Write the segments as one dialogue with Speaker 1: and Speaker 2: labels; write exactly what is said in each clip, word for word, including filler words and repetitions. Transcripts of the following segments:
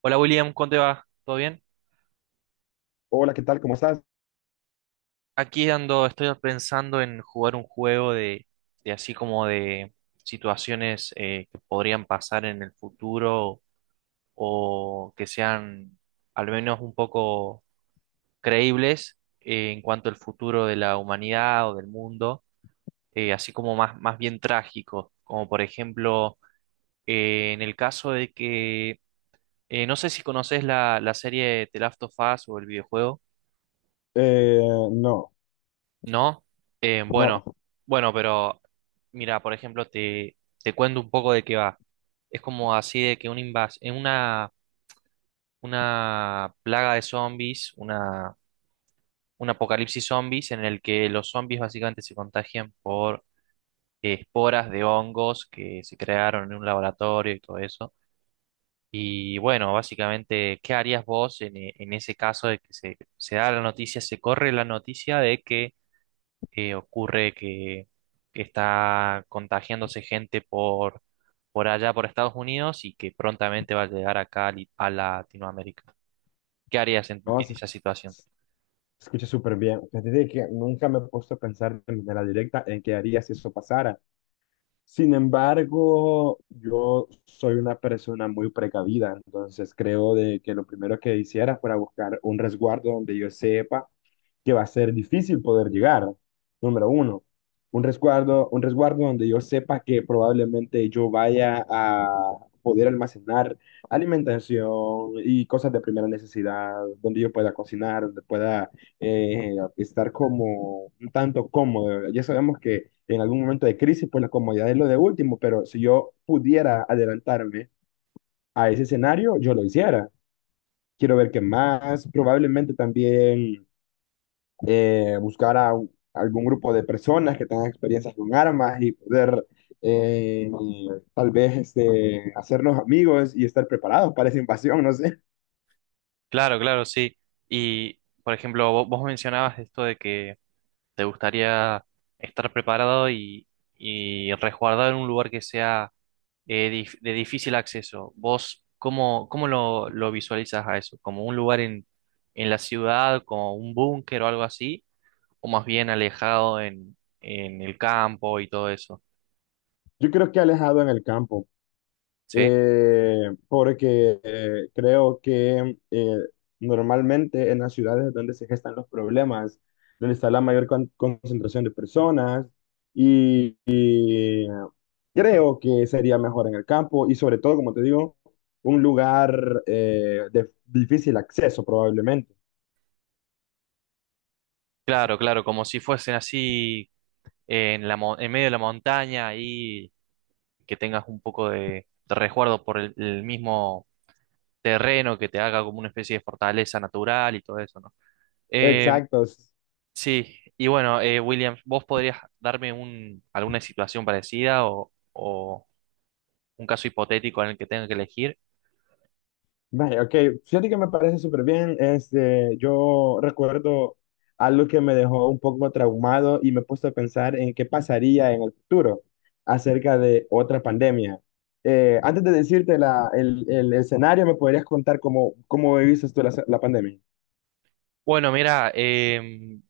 Speaker 1: Hola William, ¿cómo te va? ¿Todo bien?
Speaker 2: Hola, ¿qué tal? ¿Cómo estás?
Speaker 1: Aquí ando, estoy pensando en jugar un juego de, de así como de situaciones, eh, que podrían pasar en el futuro o que sean al menos un poco creíbles, eh, en cuanto al futuro de la humanidad o del mundo, eh, así como más, más bien trágico, como por ejemplo eh, en el caso de que, eh, no sé si conoces la, la serie The Last of Us o el videojuego.
Speaker 2: Eh, no,
Speaker 1: No, eh, bueno,
Speaker 2: no,
Speaker 1: bueno, pero mira, por ejemplo, te, te cuento un poco de qué va. Es como así de que un invas en una, una plaga de zombies, una, un apocalipsis zombies en el que los zombies básicamente se contagian por eh, esporas de hongos que se crearon en un laboratorio y todo eso. Y bueno, básicamente, ¿qué harías vos en, e- en ese caso de que se, se da la noticia, se corre la noticia de que eh, ocurre que, que está contagiándose gente por, por allá, por Estados Unidos, y que prontamente va a llegar acá a Li- a Latinoamérica? ¿Qué harías en,
Speaker 2: no,
Speaker 1: en
Speaker 2: se
Speaker 1: esa situación?
Speaker 2: se escucha súper bien. Fíjate de que nunca me he puesto a pensar de manera directa en qué haría si eso pasara. Sin embargo, yo soy una persona muy precavida, entonces creo de que lo primero que hiciera fuera buscar un resguardo donde yo sepa que va a ser difícil poder llegar. Número uno, un resguardo, un resguardo donde yo sepa que probablemente yo vaya a poder almacenar alimentación y cosas de primera necesidad, donde yo pueda cocinar, donde pueda eh, estar como tanto cómodo. Ya sabemos que en algún momento de crisis, pues la comodidad es lo de último, pero si yo pudiera adelantarme a ese escenario, yo lo hiciera. Quiero ver qué más, probablemente también eh, buscar a un- algún grupo de personas que tengan experiencias con armas y poder eh, tal vez este, hacernos amigos y estar preparados para esa invasión, no sé.
Speaker 1: Claro, claro, sí. Y, por ejemplo, vo- vos mencionabas esto de que te gustaría estar preparado y, y resguardado en un lugar que sea, eh, dif- de difícil acceso. ¿Vos cómo, cómo lo, lo visualizas a eso? ¿Como un lugar en, en la ciudad, como un búnker o algo así, o más bien alejado en, en el campo y todo eso?
Speaker 2: Yo creo que alejado en el campo.
Speaker 1: ¿Sí?
Speaker 2: Eh, porque eh, creo que eh, normalmente en las ciudades es donde se gestan los problemas, donde está la mayor con- concentración de personas y, y creo que sería mejor en el campo y sobre todo, como te digo, un lugar eh, de difícil acceso probablemente.
Speaker 1: Claro, claro, como si fuesen así, eh, en la, mon- en medio de la montaña y que tengas un poco de, de resguardo por el, el mismo terreno que te haga como una especie de fortaleza natural y todo eso, ¿no? Eh,
Speaker 2: Exacto.
Speaker 1: sí. Y bueno, eh, William, ¿vos podrías darme un, alguna situación parecida o, o un caso hipotético en el que tenga que elegir?
Speaker 2: Vaya, ok, fíjate que me parece súper bien. Este, yo recuerdo algo que me dejó un poco traumado y me he puesto a pensar en qué pasaría en el futuro acerca de otra pandemia. Eh, antes de decirte la- el, el- el escenario, ¿me podrías contar cómo, cómo viviste tú la, la pandemia?
Speaker 1: Bueno, mira, em,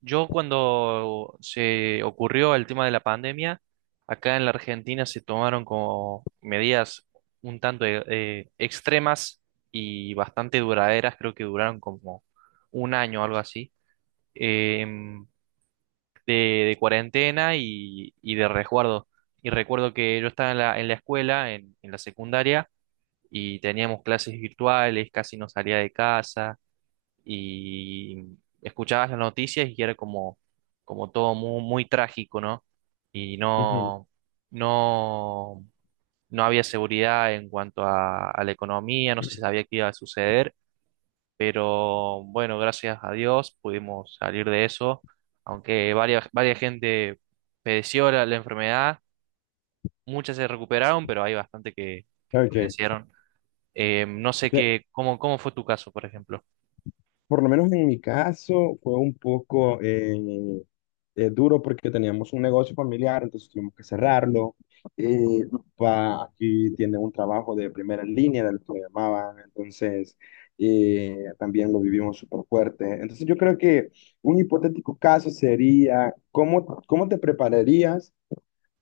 Speaker 1: yo cuando se ocurrió el tema de la pandemia, acá en la Argentina se tomaron como medidas un tanto, eh, eh, extremas y bastante duraderas. Creo que duraron como un año o algo así, em, de, de cuarentena y, y de resguardo. Y recuerdo que yo estaba en la, en la escuela, en, en la secundaria, y teníamos clases virtuales, casi no salía de casa y escuchabas las noticias y era como, como todo muy, muy trágico, ¿no? Y
Speaker 2: Ujú.
Speaker 1: no, no, no había seguridad en cuanto a, a la economía. No se sabía qué iba a suceder, pero bueno, gracias a Dios pudimos salir de eso, aunque varias, varias gente padeció la, la enfermedad. Muchas se recuperaron, pero hay bastante que
Speaker 2: Ok.
Speaker 1: fallecieron. Eh, no sé qué, cómo, cómo fue tu caso, por ejemplo.
Speaker 2: Por lo menos en mi caso fue un poco eh, eh, duro porque teníamos un negocio familiar, entonces tuvimos que cerrarlo. Eh, mi papá aquí tiene un trabajo de primera línea, del que lo llamaban, entonces eh, también lo vivimos súper fuerte. Entonces yo creo que un hipotético caso sería, ¿cómo, cómo te prepararías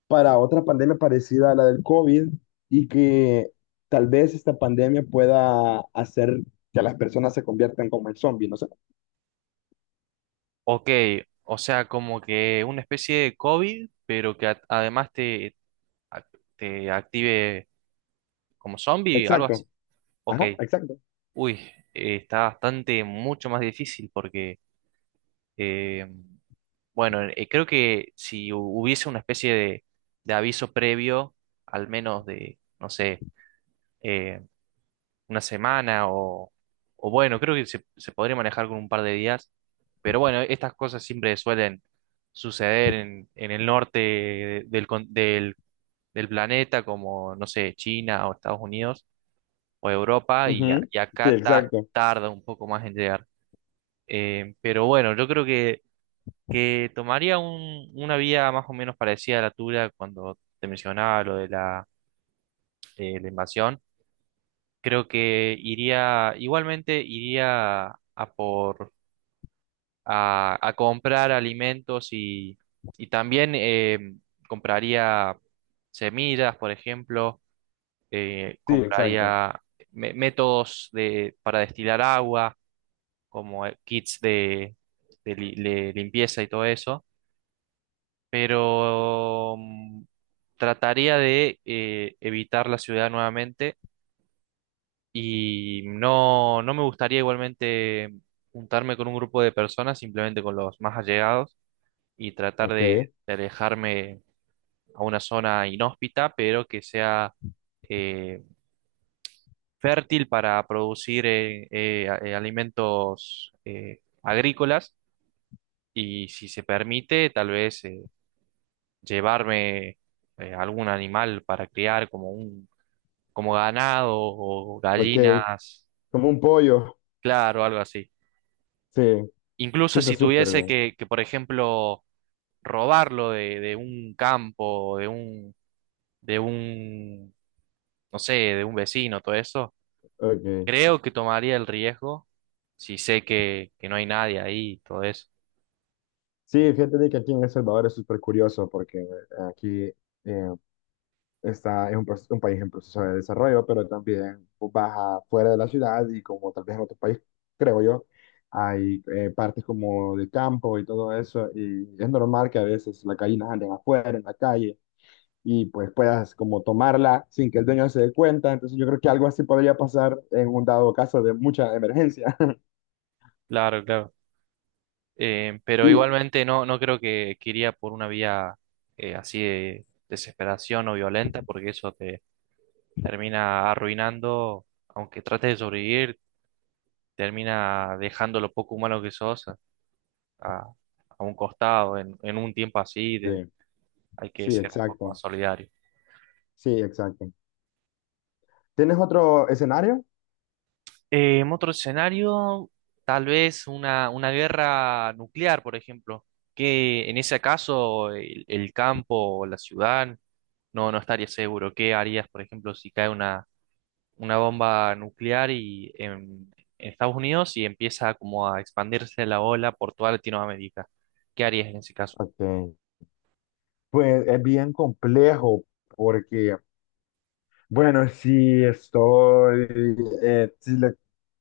Speaker 2: para otra pandemia parecida a la del COVID y que tal vez esta pandemia pueda hacer que las personas se conviertan como en zombies? No sé.
Speaker 1: Ok, o sea, como que una especie de COVID, pero que a- además te, a- te active como zombie, algo así.
Speaker 2: Exacto.
Speaker 1: Ok,
Speaker 2: Ajá, exacto.
Speaker 1: uy, eh, está bastante mucho más difícil porque, eh, bueno, eh, creo que si hu- hubiese una especie de, de aviso previo, al menos de, no sé, eh, una semana o, o bueno, creo que se, se podría manejar con un par de días. Pero bueno, estas cosas siempre suelen suceder en, en el norte del, con- del, del planeta, como, no sé, China o Estados Unidos o Europa, y, a-
Speaker 2: Ujú.
Speaker 1: y
Speaker 2: Sí,
Speaker 1: acá ta-
Speaker 2: exacto.
Speaker 1: tarda un poco más en llegar. Eh, pero bueno, yo creo que, que tomaría un- una vía más o menos parecida a la tuya cuando te mencionaba lo de la, eh, la invasión. Creo que iría, igualmente iría a por, a, a comprar alimentos y, y también eh, compraría semillas, por ejemplo. Eh,
Speaker 2: Sí, exacto.
Speaker 1: compraría me- métodos de, para destilar agua, como eh, kits de, de li- de limpieza y todo eso, pero mm, trataría de eh, evitar la ciudad nuevamente. Y no, no me gustaría igualmente juntarme con un grupo de personas, simplemente con los más allegados y tratar
Speaker 2: Ok,
Speaker 1: de, de alejarme a una zona inhóspita, pero que sea eh, fértil para producir eh, eh, a- eh, alimentos eh, agrícolas. Y si se permite, tal vez eh, llevarme eh, algún animal para criar, como un, como ganado o
Speaker 2: ok.
Speaker 1: gallinas,
Speaker 2: Como un pollo.
Speaker 1: claro, algo así.
Speaker 2: Sí, sí
Speaker 1: Incluso
Speaker 2: está
Speaker 1: si
Speaker 2: súper
Speaker 1: tuviese
Speaker 2: bien.
Speaker 1: que, que, por ejemplo, robarlo de, de un campo, de un, de un, no sé, de un vecino, todo eso,
Speaker 2: Ok.
Speaker 1: creo que tomaría el riesgo si sé que, que no hay nadie ahí, todo eso.
Speaker 2: Sí, fíjate de que aquí en El Salvador es súper curioso porque eh, aquí eh, está, es un, proce- un país en proceso de desarrollo, pero también vos vas afuera de la ciudad y como tal vez en otro país, creo yo, hay eh, partes como de campo y todo eso y es normal que a veces las gallinas anden afuera, en la calle y pues puedas como tomarla sin que el dueño se dé cuenta. Entonces yo creo que algo así podría pasar en un dado caso de mucha emergencia.
Speaker 1: Claro, claro. Eh, pero
Speaker 2: Y
Speaker 1: igualmente no, no creo que, que iría por una vía eh, así de desesperación o violenta, porque eso te termina arruinando, aunque trates de sobrevivir, termina dejando lo poco humano que sos a, a un costado en, en un tiempo así, de,
Speaker 2: sí,
Speaker 1: hay que
Speaker 2: sí,
Speaker 1: ser un poco
Speaker 2: exacto.
Speaker 1: más solidario.
Speaker 2: Sí, exacto. ¿Tienes otro escenario?
Speaker 1: Eh, en otro escenario, tal vez una, una guerra nuclear, por ejemplo, que en ese caso el, el campo o la ciudad no, no estaría seguro. ¿Qué harías, por ejemplo, si cae una, una bomba nuclear y en, en Estados Unidos y empieza como a expandirse la ola por toda Latinoamérica? ¿Qué harías en ese caso?
Speaker 2: Ok. Pues es bien complejo porque, bueno, si estoy, eh, si la,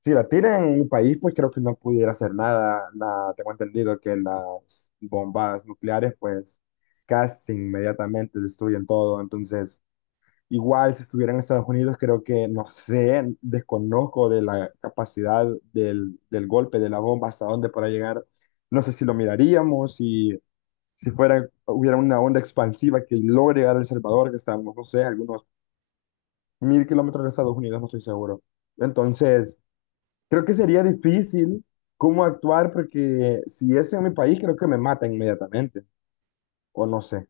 Speaker 2: si la tiran en un país, pues creo que no pudiera hacer nada. Nada, tengo entendido que las bombas nucleares, pues casi inmediatamente destruyen todo. Entonces, igual, si estuviera en Estados Unidos, creo que, no sé, desconozco de la capacidad del, del golpe, de la bomba, hasta dónde podrá llegar. No sé si lo miraríamos, si, si fuera, hubiera una onda expansiva que logre llegar a El Salvador, que estamos, no sé, algunos mil kilómetros de Estados Unidos, no estoy seguro. Entonces, creo que sería difícil cómo actuar, porque si es en mi país, creo que me mata inmediatamente, o no sé.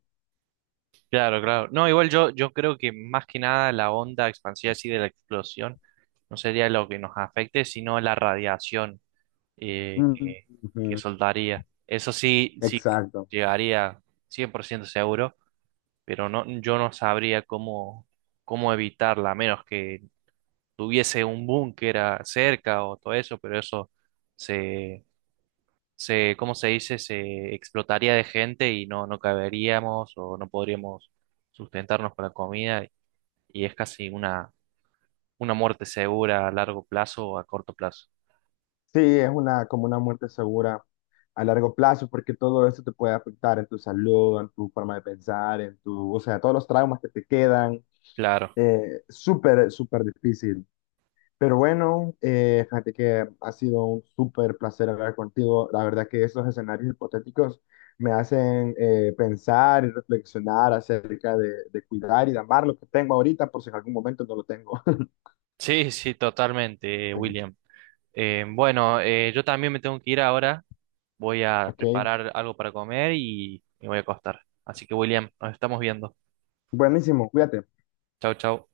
Speaker 1: Claro, claro. No, igual yo, yo creo que más que nada la onda expansiva así de la explosión no sería lo que nos afecte, sino la radiación, eh,
Speaker 2: Mm,
Speaker 1: que, que
Speaker 2: ujú,
Speaker 1: soltaría. Eso sí, sí
Speaker 2: exacto.
Speaker 1: llegaría cien por ciento seguro, pero no, yo no sabría cómo, cómo evitarla, a menos que tuviese un búnker a- cerca o todo eso, pero eso se, se, ¿cómo se dice? Se explotaría de gente y no, no caberíamos o no podríamos sustentarnos con la comida, y es casi una, una muerte segura a largo plazo o a corto plazo.
Speaker 2: Sí, es una, como una muerte segura a largo plazo, porque todo eso te puede afectar en tu salud, en tu forma de pensar, en tu, o sea, todos los traumas que te quedan,
Speaker 1: Claro.
Speaker 2: eh, súper, súper difícil. Pero bueno, eh, fíjate que ha sido un súper placer hablar contigo. La verdad que esos escenarios hipotéticos me hacen eh, pensar y reflexionar acerca de, de cuidar y de amar lo que tengo ahorita, por si en algún momento no lo tengo.
Speaker 1: Sí, sí, totalmente, eh,
Speaker 2: Sí,
Speaker 1: William. Eh, bueno, eh, yo también me tengo que ir ahora. Voy a
Speaker 2: ok,
Speaker 1: preparar algo para comer y me voy a acostar. Así que, William, nos estamos viendo.
Speaker 2: buenísimo, cuídate.
Speaker 1: Chau, chau.